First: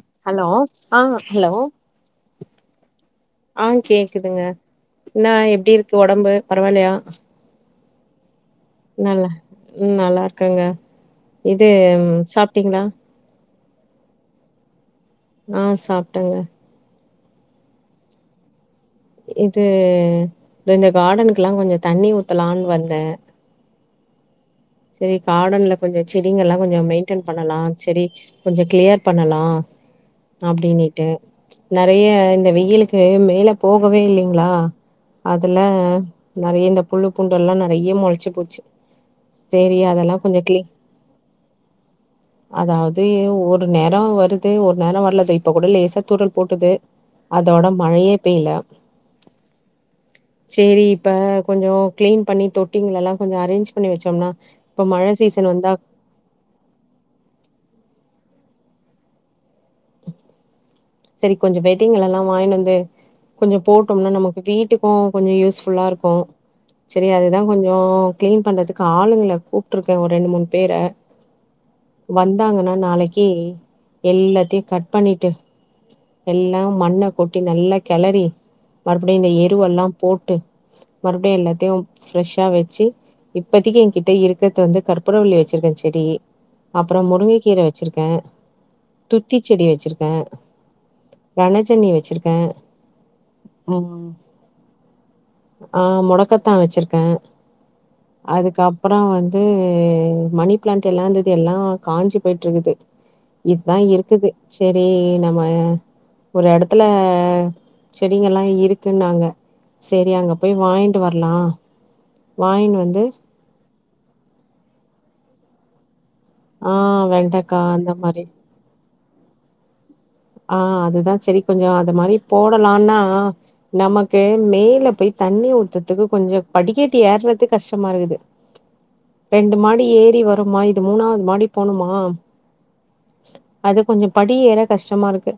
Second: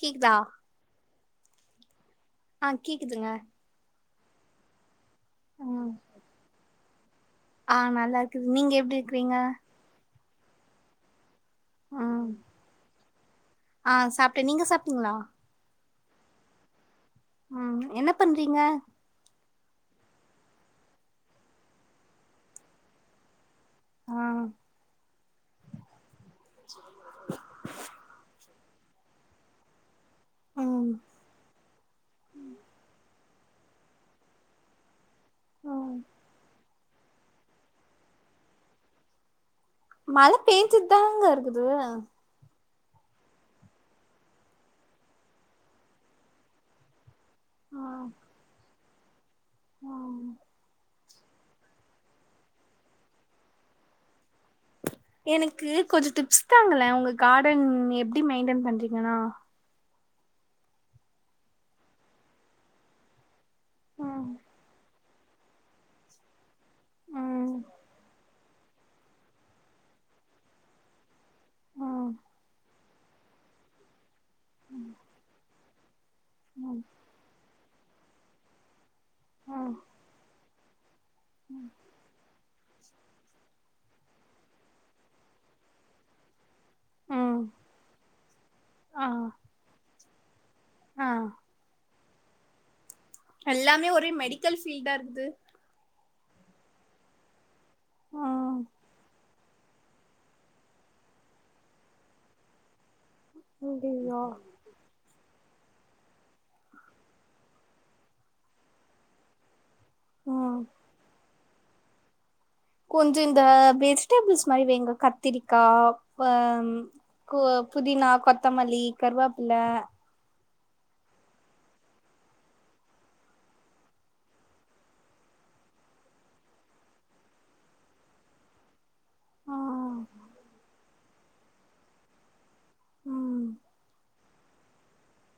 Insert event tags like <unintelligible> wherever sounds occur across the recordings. கேக்குதா ஹலோ ஆ ஹலோ ஆ கேக்குதுங்க ஆ கேக்குதுங்க என்னா எப்டி ம் இருக்கு உடம்பு பரவால்லையா ஆ நல்லா இருக்குது நீங்க எப் நல்ல ம் நல்லா இருக்கங்க இது ம் சாப்ட்டீங்களா ஆ சாப்ட்ட நீங்க சாப்ட்டீங்களா ஆ சாப்ட்டங்க உம் என்ன பண்றீங்க இது இந்த கார்டனுக்கெல்லா கொஞ்சோ தண்ணி ஊத்தலான்னு வந்த ஆ செரி கார்டன்ல கொஞ்சோ செடிங்க எல்லா கொஞ்சம் மெயின்டென் பண்ணலா செடி கொஞ்சம் கிளியர் பண்ணலா ம் அப்படின்னுட்டு நிறைய இந்த வெயிலுக்கு மேல போகவே இல்லீங்களா அதுல ம் நெறைய இந்த புல்லு புண்டு எல்லா நிறைய முளச்சி போச்சு செரி மழ பேஞ்சிட்டு தானங்க இருக்குது அதாவது ஒரு நேரம் வருது ஒரு நேரம் வரல த இப்ப கூட கொஞ்சம் லேசா தூரல் போட்டுது அதோட ம் மழையே பெய்யல ம் சேரி இப்ப கொஞ்சம் கிளீன் பண்ணி தொட்டிங்கலல்லா கொஞ்சம் அரேஞ்ச் பண்ணி வச்சோம்னா இப்ப மழ சீசன் எனக்கு வந்தா கொஞ்சோ டிப்ஸ் தாங்களே உங்க கார்டன் எப்புடி மெயின்டென் பண்றீங்கன்னா சேரி கொஞ்சோ விதைங்கள்லல்லா வாங்கி வந்து கொஞ்சோ போட்டோம்னா ம் நமக்கு வீட்டுக்கு கொஞ்சோ யூஸ்ஃபுல்லா இருக்கு சேரி அதுதா ம் கொஞ்சோ க்ளீன் பண்றதுக்கு ஆளுங்ள கூப்ட்ருக்கே ஒர் ரெண்டு மூணு பேர ம் வந்தாங்கனா நாளைக்கி எல்லாத்தியு கட் பண்ணிட்டு எல்லா ம் மண்ண கொட்டி நல்லா கெளறி மறுபடியு இந்த ம் எருவல்லா போட்டு மறுப்டியு எல்லாத்தியு ஃப்ரெஷ்ஷா வெச்சு இப்பதிக்கி என்கிட்ட இருக்குற்து வந்து கற்பூர வள்ளி வெச்சிருக்கே செடி அப்றோ ம் முருங்கக்கீர வெச்சுருக்கே ஆ துத்திச் செடி வெச்சுருக்கே ஆ ரனச்ஜன்னி வெச்சுருக்கே எல்லாமே ஒரே மெடிக்கல் ஃபீல்டா இருக்குது ஆ மொடக்கத்தா வெச்சுருக்கே ம் அதுக்கப்பறோ வந் ம் மணி ப்ளான்ண்ட் எல்லா இந்துது எல்லா காஞ்சு போய்ட்ருக்குது இதுதா அய்யய்யோ இருக்குது சேரி நம்ம ம் ஒரு எடத்துல செடிங்க எல்லா இருக்குன்னாங்க சேரி அங்க போய் ம் வாய்ன்ட்டு வர்லா வாய்ன் வந்து கொஞ்சோ இந்த வெஜிடேபிள்ஸ் மாரி வெய்ங்க கத்திரிக்கா க ஆ ம் கொ வெண்டைக்கா அந்த புதினா மாரி. கொத்தமல்லி கருவாப்பிள்ள ஆ அதுதா சேரி கொஞ்சோ அது மாரி போடலான்னா நமக்கு மேல போய் தண்ணி ஊத்துற்துக்கு கொஞ்சோ படிக்கட்டு ஏறதுக் கஷ்டமா இருக்குது ரெண்டு ஆ மாடி ஏறி வருமா இது மூணாவ்து மாடி போணுமா ம் அது கொஞ்சோ படி ஏற கஷ் டமா இருக்கு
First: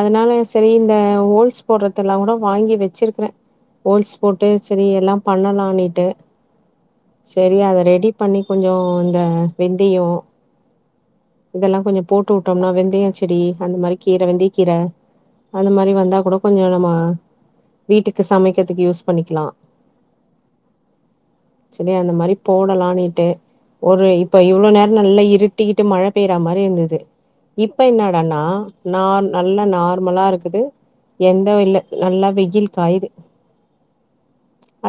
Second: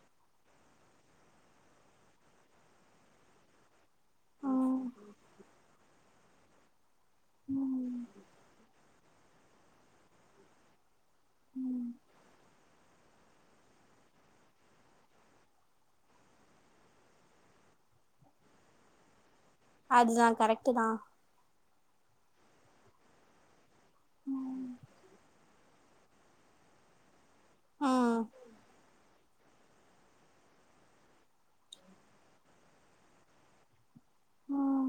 அதனால செரி இந்த ஓல்ஸ் போடுறதுல்லா கூட வாங்கி வெச்சுருக்குறே ஓல்ஸ் போட்டு ம் செரி எல்லா பண்ணலானீட்டு சேரி அத ம் ரெடி பண்ணி கொஞ்சோ இந்த வெந்தயோ இதெல்லா ம் கொஞ்சோ போட்டு வுட்டோம்னா வெந்தய செடி அந்த மாரி கீர வெந்தயக்கீர அந்த மாரி வந்தா கூடோ கொஞ்சோ நம்ம வீட்டுக்கு சமைக்கிறதுக்கு யூஸ் பண்ணிக்கிலா அதுதா கரெக்ட்டு தா சேரி அந்த மாரி போடலானீட்டு ஒரு இப்ப இவ்ளோ நேரோ நல்லா இரு ட்டிக்கிட்டு மழ பெய்ற மாரி இந்துது இப்ப ம் என்னடானா நா நல்லா நார்மலா இருக்குது எந்த இல்ல நல்லா வெயில் காயுது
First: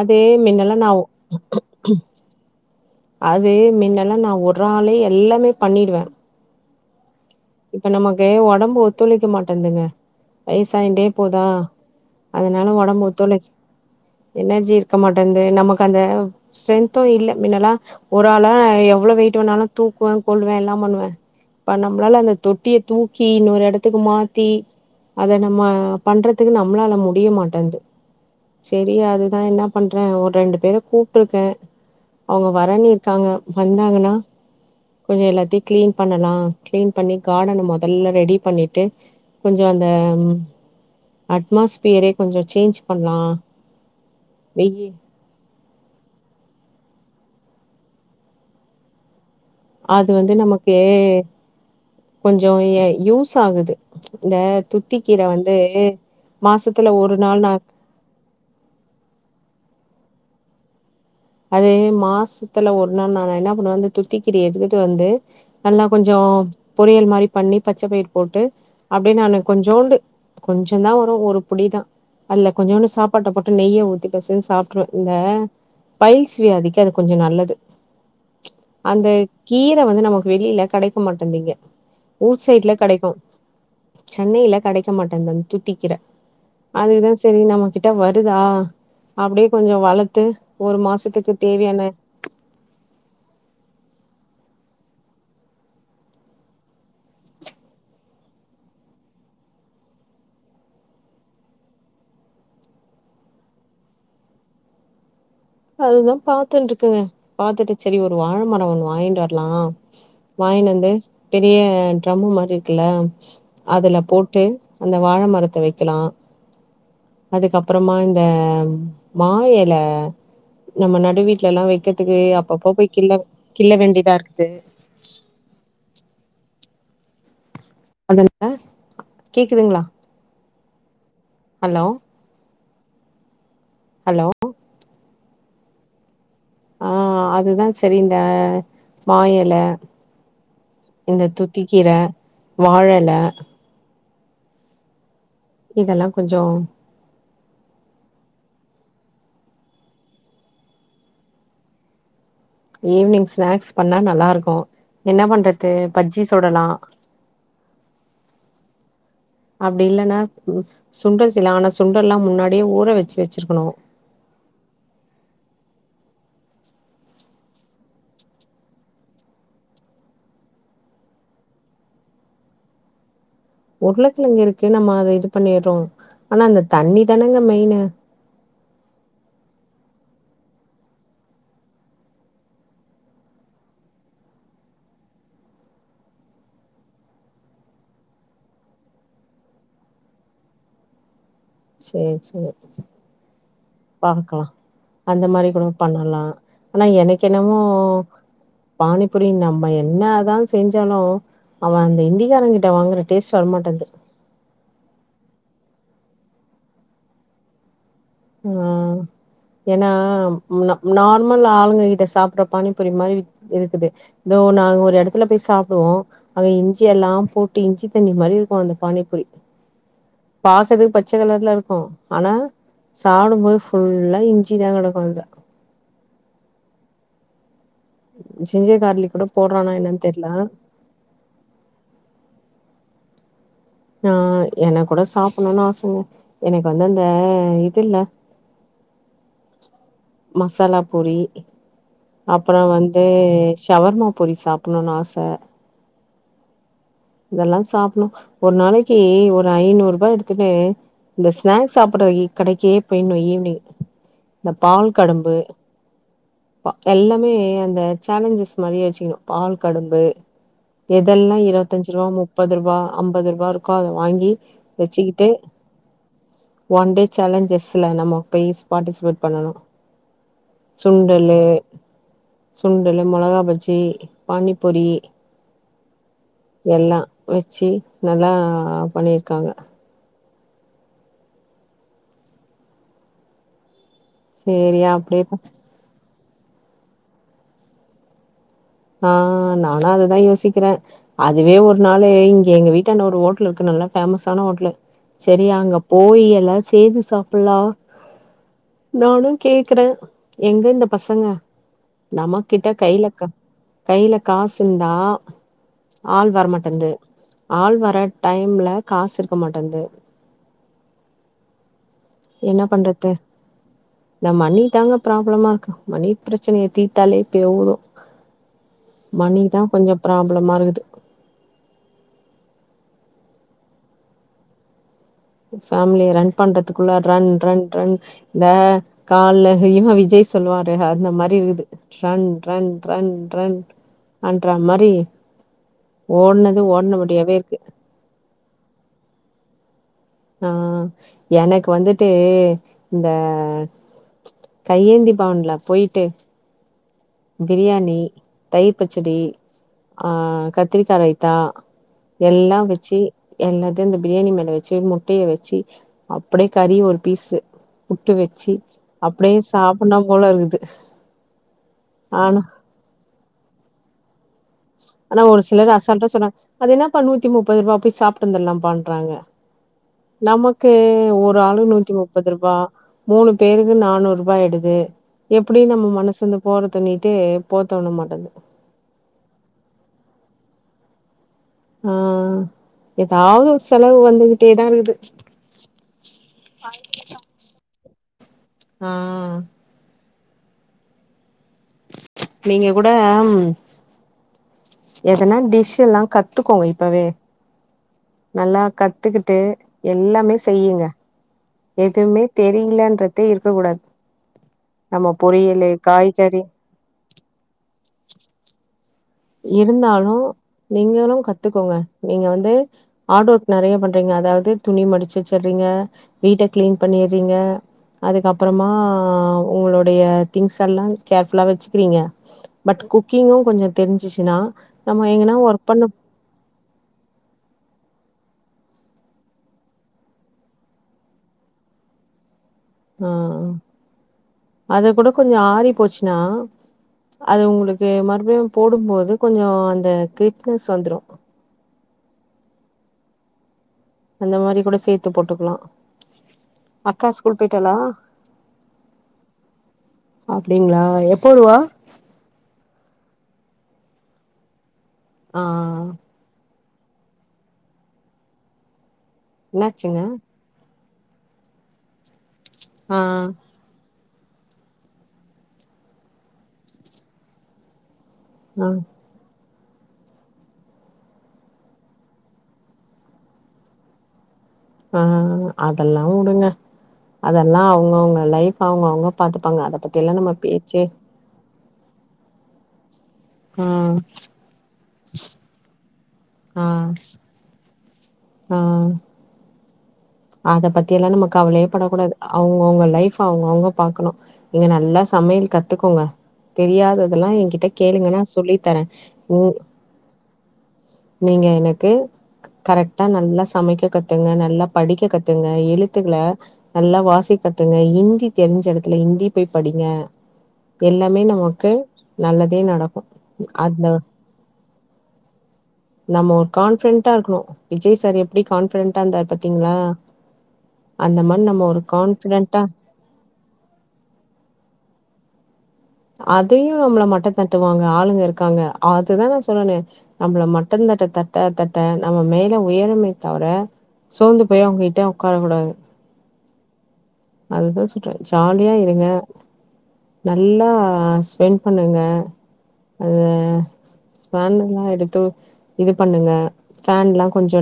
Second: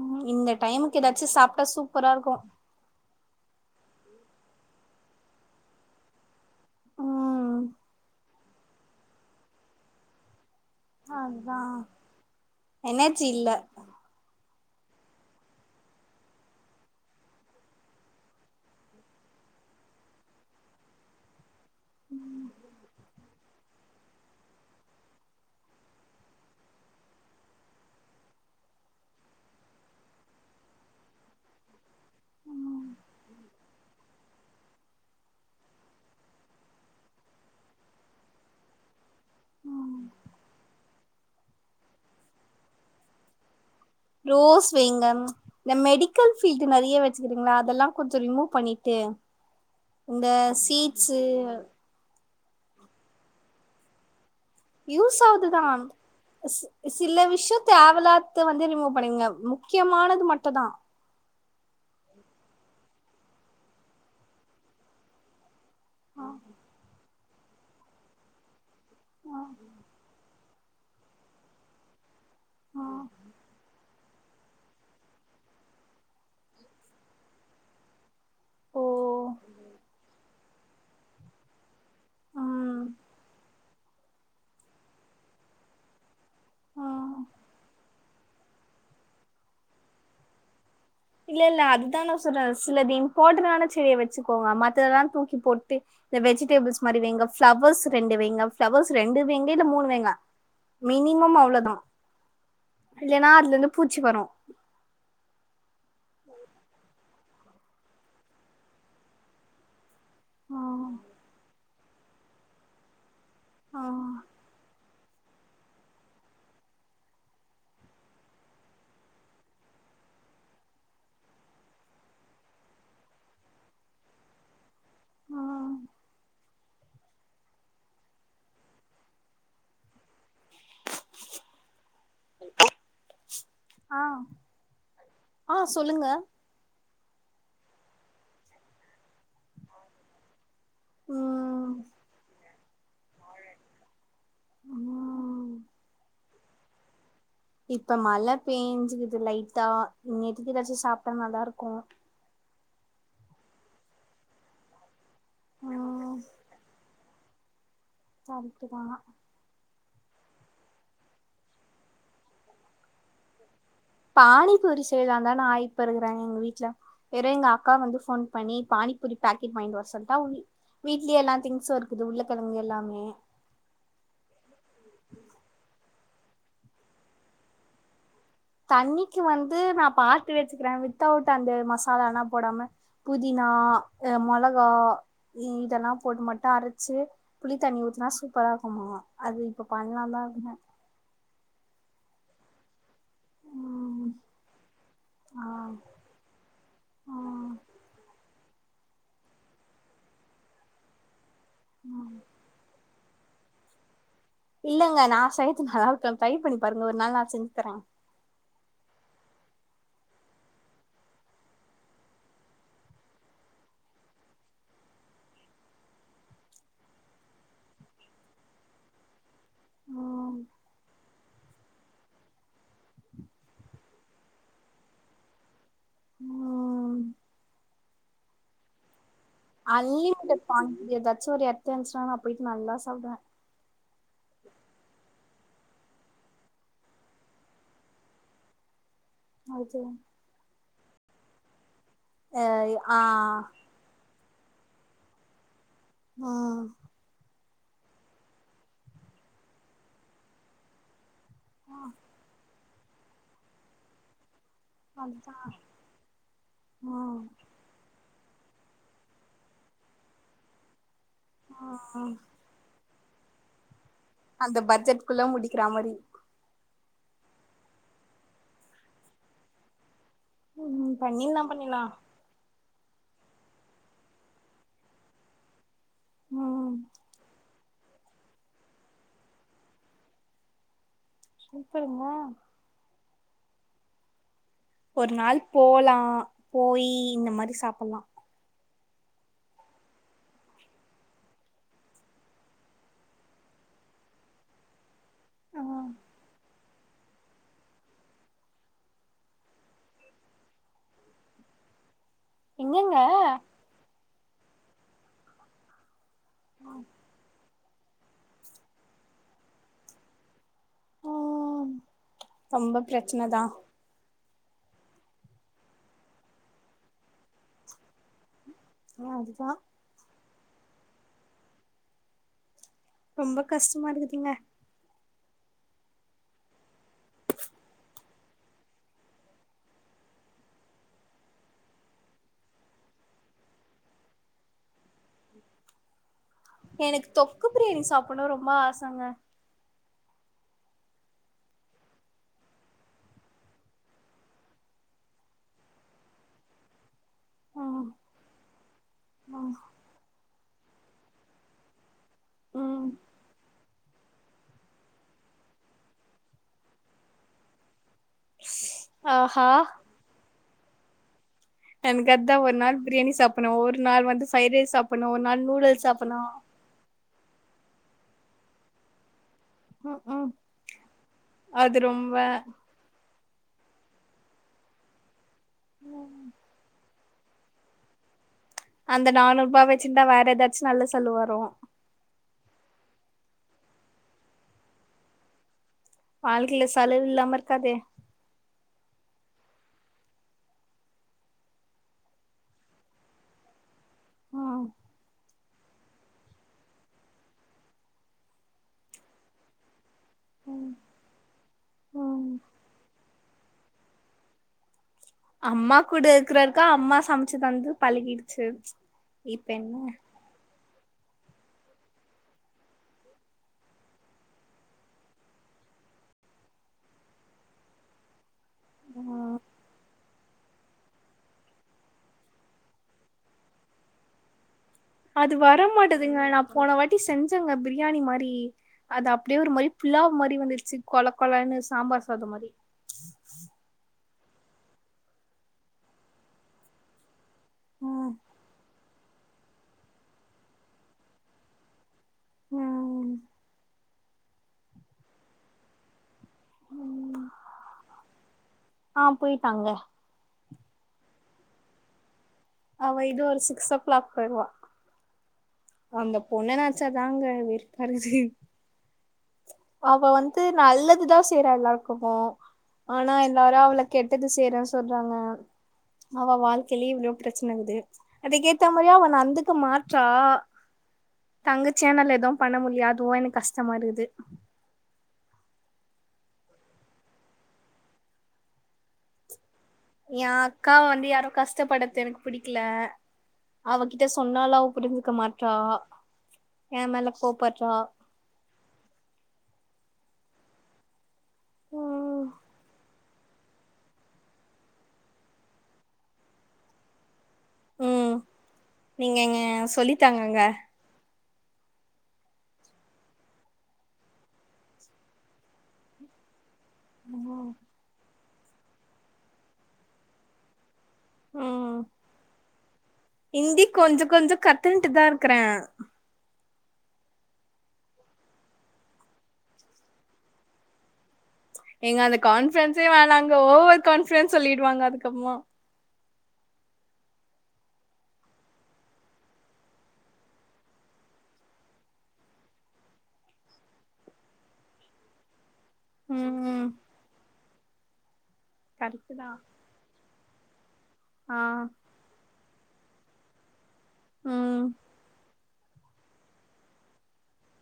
அது இந்த மின்னெல்லா நா டைமுக்கு எதாச்சு சாப்ட்டா சூப்பரா இருக்கு அது மின்னல்லா நா ஒரு ஆளோ எல்லாமே பண்ணிடுவே ம் இப்ப நமக்கு ஒடம்பு ஒத்துழைக்க மாட்டுன்துங்க வயசாயின்டே போதா அதா அதனால ஒடம்பு எனர்ஜி ஒத்துழைக்க இல்ல எனர்ஜி இருக்க மாட்டன்து நமக்கு அந்த ஸ்ட்ரென்த்து இல்ல மின்னல்லா ஒரு ஆளா எவ்ளோ வெயிட்டு வேணாலு தூக்குவே கொல்லுவே எல்லாம் பண்ணுவே இப்ப நம்பளால அந்த தொட்டிய துக் கி இன்னொரு எடத்துக்கு மாத்தி அத நம்ம பண்றதுக்கு நம்மளால முடிய மாட்டன்து செரி அதுதா என்ன பண்றே ஒர் ரெண்டு பேர கூப்ட்ருக்கே அவங்க வரனிருக்காங்க வந்தாங்கன்னா கொஞ்சோ எல்லாத்தையு கிளீன் பண்ணலா கிளீன் பண்ணிக் கார்டன மொதல்ல ரெடி பண்ணிட்டு கொஞ்சோ அந்தம் அட்மாஸ்ஃபியரே கொஞ்சோ சேஞ்ச் பண்லா ரோஸ் வெயி வையுங்க இந்த மெடிக்கல் ஃபீல்டு நெறிய வெச்சுக்கிறீங்கள அதெல்லா கொஞ்சோ ரிமூவ் பண்ணிட்டு அது இந்த வந்து நமக்கு சீட்ஸு கொஞ்சோ ஏ யூஸ் ஆகுது ம்ச் இந்த யூஸ் துத்திக்கீர வந்து ஆகுதுதா சிஸ் மாசத்துல ஒரு சில நாள் நா விஷயத்த ஆவ் எல்லதை வந்து ரிமூவ் பண்ணிருங்க முக்கியமானது மட்டு தா அதே மாசத்துல ஒரு நாள் நா என்ன பண்ணுவே வந்து துத்தி கீரைய எத்துக்கட்டு வந்து நல்லா கொஞ்சோ பொரியல் மாரி பண்ணி பச்ச பயிர் போட்டு அப்டியோ நானு கொஞ்சோண்டு கொஞ்சோ தா வரு ஒரு புடிதா அல்ல கொஞ்சோண்ணு சாப்பாட்ட போட்டு நெய்ய ஊத்தி பெசஞ்சி சாப்ட்ருவே இந்த பையில்ஸ் வியாதிக்கு அது கொஞ்சோ நல்லது ம்ச் ஓ அந்த கீர வந்து நமக் வெளியில கெடைக்க மாட்டேந்தீங்க ஊர் சைட்ல ம் கெடைக்கு சென்னையில கெடைக்க மாட்டேந்து அந்த துத்திக்கீர அதுதா ம் செரி நம்ம கிட்ட வருதா அப்படியே கொஞ்சோ வளத்து ஒரு மாசத் இல்ல இல்ல அதுதா நா சொல்ற சிலது இம்போர்ட்டனான செடிய வச்சுக்கோங்க மத்ததெல்லா தூக்கி போட்டு இந்த வெஜிடேபிள்ஸ் மாரி வெய்ங்க ஃப்ளவர்ஸ் ரெண்டு வெய்ங்க ப்ளவர்ஸ் ரெண்டு வெய்ங்க இல்ல மூணு வைங்க மினிமம் அவ்ளோதா இல்லைன்னா அதுல இருந்து பூச்சி வரு அதுதா பாத்துன்ருக்கங்க பாத்துட்டு செரி ஒரு வாழ மரோ ஒண்ணு வாங்கிட்டு வர்லா வாங்கின்னு வந்து ஆ பெரிய ட்ரம்மு மாரி இருக்குல்ல ஆ அதுல போட்டு அந்த வாழ மரத்த வைக்கலா அதுக்கப்புறமா இந்த மா எல நம்ம நடு வீட்ல எல்லா வைக்கிறதுக்கு அப்பப்போ போய் கிள்ள கிள்ள வேண்டியதா இருக்குது ஆ அது என்ன கேக்குதுங்ளா ஹலோ <unintelligible> ஆ ஹலோ ஆ சொல்லுங்க ஆ அதுதா செரிண்டா மா இல இந்த ம் துத்திக்கீர வாழேல ம் இதெல்லா கொஞ்சோ இப்ப மழ பேஞ்சுக்குது லைட்டா இங்க எதுது கெடச்சா சாப்பிட்ட நல்லாருக்கு ஈவினிங் ஸ்நாக்ஸ் பண்ண நல்லாருக்கு என்ன பண்றது ம் பஜ்ஜி சூடலா கரெக்ட்டு தா அப்டி இல்லன்னா ம் சுண்டல் செய்லா ஆனா சுண்டெல்லா முன்னாடியே ஊற வச்சு வச்சிருக்கணு தானிப்பூரி செய்லான் தா நா இப்ப இருக்கறே எங்க வீட்டுல இரேங் அக்கா வந்து ஃபோன் பண்ணி பானிபூரி பேக்கெட் வாங்கிட்டு வர சொல்ட்டா உன்னி வீட்லயே எல்லா திங்ஸ் இருக்குது உள்ள கிழங்கு எல்லாமே உருளக்கெழங்கு இருக்கு நம்ம அத இது பண்ணிறோ ஆனா அந்த தண்ணி தானங்க மெய்னு தண்ணிக்கு வந்து நா பாத்து வச்சுக்கிறே வித்தவுட் அந்த மசால எல்லா போடாம புதினா அ மொளகா இ இதெல்லா போட்டு மட்டு அரைச்சு புளி தண்ணி ஊத்தினா சூப்பரா இருக்குமா அது இப்ப பண்ணலா தா இருந்தே சேர் சேர் ம் பாக்கலா அந்த மாரி ஆ கூட பண்ணலா ஆனா எனக்கு ஆ என்னமோ பானிபுரி நம்ம என்னதான் செஞ்சாலு அவன் அந்த இந்திகாரன்ட்ட வாங்கற டேஸ்ட்டு வரமாட்டன்து இல்லங்க நா செய்த்து நல்லா இருக்கு ட்ரை பண்ணி பாருங்க ஒரு நாள் நா செஞ்சு தர அ ஏனா நா நார்மல் ஆளுங்க கிட்ட சாப்டற பானிப்பூரி மாரி இருக்குது இதோ நாங்க ஒரு எடத்துல போய் சாப்டுவோ அங்க இஞ்சி எல்லாம் போட்டு இஞ்சி தண்ணி மாரி இருக்கு அந்த பானிபுரி பாக்குறது பச்ச கலர்லா இருக்கு ஆனா சாப்புடும் போது ஃபுல்லா இஞ்சிதா கெடக்கு அதுல ம் ஜிஞ்சர் கார்லிக் கூடப் அன்லிமிடட் குவான்ட்டி எதாச்சு ஒரு எடத்துலன்சுன்னா நான் போயிட்டு நல்லா சாப்டுவேன் ஆ என்க்கூட சாப்டணுன் ஆசங்க எனக்கு வந்து அந்த இது இல்ல அ சேரிங் மசாலா பொரி அப்றோ அ ஆ வந்து சவர்மா பொரி சாப்ணுனு ஆச ஆ இதெல்லா சாப்புனு ஒரு நாளைக்கு ஒரு ஐநூறு ரூபா எடுத்துட்டு இந்த ஸ்நாக்ஸ் சாப்புடுற கடைக்கே போய்ணு ஈவ்னிங் இந்த பால் அதுதா கடம்பு ம் எல்லாமே அந்த சேலஞ்சஸ் மாரியே வெச்சுக்கணு பால் கடும்பு எதெல்லா இருவத்தஞ்சு ரூபா ம் முப்பது ரூபா அம்பது ரூபா க்கோ அத வாங்கி அந்த பட்ஜெட்குள்ள வெச்சுகிட்டு முடிக்கிற மாரி ஒன் டே சேலஞ்சர்ஸ்ல நம்ம போய் பார்ட்டிசிபேட் பண்ணணு ம் ம் சுண்டலு பண்ணிர்லாம் பண்ணிர்லாம் சுண்டலு, மொளகா பஜ்ஜி, பானி பூரி ஆ எல்லா வெச்சு நல்லா பண்ணிருக்காங்க சூப்பர்மா சேரியா ஒரு அப்டியே நாள் போலா போய் இந்த மாரி சாப்ல்லா ஆ நானு அதுதா யோசிக்கிற அதுவே ஒரு நாளு இங்க எங்க வீட்டான்ட ஒரு ஹோட்டல் இருக்கு நல்லா ஃபேமஸான ஹோட்டல் செரி ஆ அங்க போய் எல்லா சேந்து சா ல்லா நானு கேக்குற எங்க இந்த பசங்க நமக்கிட்ட எங்கங்க கைல கைல காசுந்தா ஆள் வரமாட்டின்து ஆள் வர டைம்ல காசு இருக்க மாட்டன்து ம் என்ன ரொம்ப பண்றது பிரச்சனதா இந்த மணிதாங்க ப்ராப்ளமா இருக்கு மணி பிரச்சனைய தீ்த்தாலே போது அதுதா மணிதா கொஞ்சோ ப்ராப்ளமா இருக்குது ரொம்ப கஷ்டமா இருக்குதுங்க ஒரு ஃபேமிலிய ரன் பண்றதுக்குள்ள ரன் ரன் ரன் இந்த கால்ல இவன் விஜய் சொல்லுவாரு அந்த மாரி இருக்குது ரண் ரண் ரண் ரண் அன்ற மாரி ஓடுனது ஓடுன படியாவே இருக்கு போனு ரொம்ப ஆசங்க ஆ எனக்கு வந்துட்டு இந்த கையேந்தி பவன்ல போயிட்டு ம் பிரியாணி, தயிர் பச்சடி ஆ கத்திரிக்கா ரைதா எல்லா ம் வெச்சு என்னது அப்டி இந்த பிரியாணி மேல வச்சு முட்டைய வச்சு அப்டியே கறி ஒரு பீஸ்சு புட்டு வச்சு அப்டியே ஆஹா சாப்னு போல இருக்குது எனக்கு அதா ஆனா ஒரு நாள் பிரியாணி சாப்னு ஒரு நாள் வந்து ஃப்ரைட் ரைஸ் சாப்னு ஒரு நாள் நூடுல்ஸ் சாப்னு அதென்னப்பா நூத்தி முப்பது ரூபா போய் சாப்ட்டு வந்தரலாப்பான்றாங்க ம் ம் நமக்கு ஒரு ஆளுகு அது நூத்தி ரொம்ப முப்பது ரூபா மூணு பேருக்கு நானூறு ரூபா ஆயிடுது எப்டி நம்ம மனஸ்ந்து போறதுண்ட்டு போத்தோனமாட்டுது அந்த நானூறு ரூபா வச்சுந்தா வேற ஏதாச்சு நல்ல செல்வு வரு ம் ஏதாவது ஒரு செலவு வந்துகிட்டேதா இருக்குது வாழ்க்கையில செலவு இல்லாம இருக்காதே ம் நீங்க கூட ம் எதனா டிஷ் எல்லா கத்துக்கோங்க இப்பவே நல்லா கத்துக்கிட்டு எல்லாமே செய்யுங்க எதுவுமே ம் தெரியலன்றதே இருக்கக்கூடாது நம்ம பொரியலு காய்கறி அக்கா அம்மா சமச்சு தந்து பழகிடுச்சு இப்ப என்ன இருந்தாலு நீங்களு கத்துக்கோங்க நீங்க வந்து ஹார்டு ஒர்க் நெறைய பண்றீங்க அதாவது துணி மடிச்சு வச்சறீங்க வீட்டக் கிளீன் பண்ணிறீங்க அதுக்கப்பறமா ம் உங்களுடைய திங்ஸ் எல்லா கேர்ஃபுல்லா வச்சுக்றீங்க பட் குக்கிங்கு கொஞ்ச தெரிஞ்சுச்சுனா அது வரமாட்டதுங்க நா போன வாட்டி செஞ்சேங்க பிரியாணி மாரி அது அப்டியே ஒரு மாரி புலாவ் மாரி வந்துருச்சு கொழக் கொழன்னு சாம்பார் சாதோ மாரி ஆ அதுக் கூட கொஞ்சோ ஆறி போச்ன்னா அது உங்களுக்கு ம் மறுபடியு போடும்போது கொஞ்சோ அந்த கிரிப்னஸ் வந்துரு ம் அந்த மாரிக் கூட சேத்து போட்டுக்லா அக்கா ஸ்கூல் போயிட்டாளா ஆ போயிட்டாங்க அப்டிங்ளா எப்போ வருவா அவ இன்னு ஒரு சிக்ஸோ க்ளாக் வருவா ஆ அந்த பொண்ண நெனச்சாதாங்க வெறுப்பாருக்குது என்னாச்சுங்க அவ வந் து நல்லது தா செய்ற எல்லாருக்குமே ஆ ஆனா எல்லாரு அவளக் கெட்டது செய்றான்னு சொல்றாங்க அவ வாழ்க்கையிலே இவ்ளோ பிரச்சனருக்குது ஆ அதக்கேத்த மாரியு அவ நடந்துக்க மாட்றா தங்கச்சேனல் எதும் பண்ண முல்லாயா அதுவு எனக்கு கஷ்டமா இருக்குது ம் அதெல்லா வுடுங்க அதெல்லா அவுங்கவுங்க லைஃப் அவுங்கவுங்க பாத்துப்பாங்க அத பத் எ அக்காவ வந்து யாரு கஷ்டப்படுத்றது எனக்கு பிடிக்கல ஆ அவக்கிட்ட சொன்னாலு அவப் புரிஞ்சிக்க மாட்றா எ மேல கோவப்பட்றா ம் அத பத்தி எல்லா நம்ம கவலேயே படக்கூடாது ம் அவுங்க அவுங்க லைஃப் அவுங்க அவுங்க பாக்கணு நீங்க நல்லா சமையல் கத்துக்கோங்க தெரியாததெல்லா என்கிட்டக் கேளுங்க ம் நா சொல்லி தரே நீங்க உ இங்க சொல்லித்தாங்கங்க நீங்க எனக்கு கரெக்டா நல்லா சமைக்க கத்துங்க நல்லாப் படிக்க கத்துங்க எழுத்துக்கள நல்லா வாசிக்கத்துங்க இந்தி தெரிஞ்ச எடத்துல இந்தி போய் படிங்க எல்லாமே நமக்கு ம் நல்லதே நடக்கு ஹிந்தி அந்த கொஞ்சோ கொஞ்சோ கத்துன்ட்டு தா இருக்கறே நம்ம ஒரு கான்ஃபிடென்ட்டா இருக்கணு விஜய் சார் எப்டி கான்ஃபிடென்ட்டா இருந்தார் பாத் திங்ளா அந்த மா ஏங்க அந்த கான்ஃபரன்ஸே வேணாங்க ஓவரு கான்ஃபரன்ஸ் சொல்லிடுவாங்க அதுக்கப்பமா அதயு நம்மள மட்டோ தட்டுவாங்க ஆளுங்க இருக்காங்க அதுதா நா சொன்னேனே நம்மள மட்டோ தட்ட தட்ட தட்ட நம்ம மேல உயருமே தவர சோந்து போய் அவுங்ககிட்ட ஒக்காரக்கூடாது ம் ம் அதுதா சொல்றே ஜாலியா இருங்க கரெக்ட் தா நல்லா ஆ ஸ்பென் பண்ணுங்க அத ம் ஸ்பேனர் லா எடுத்து இது பண்ணுங்க ஃபேன் லா கொஞ்சோ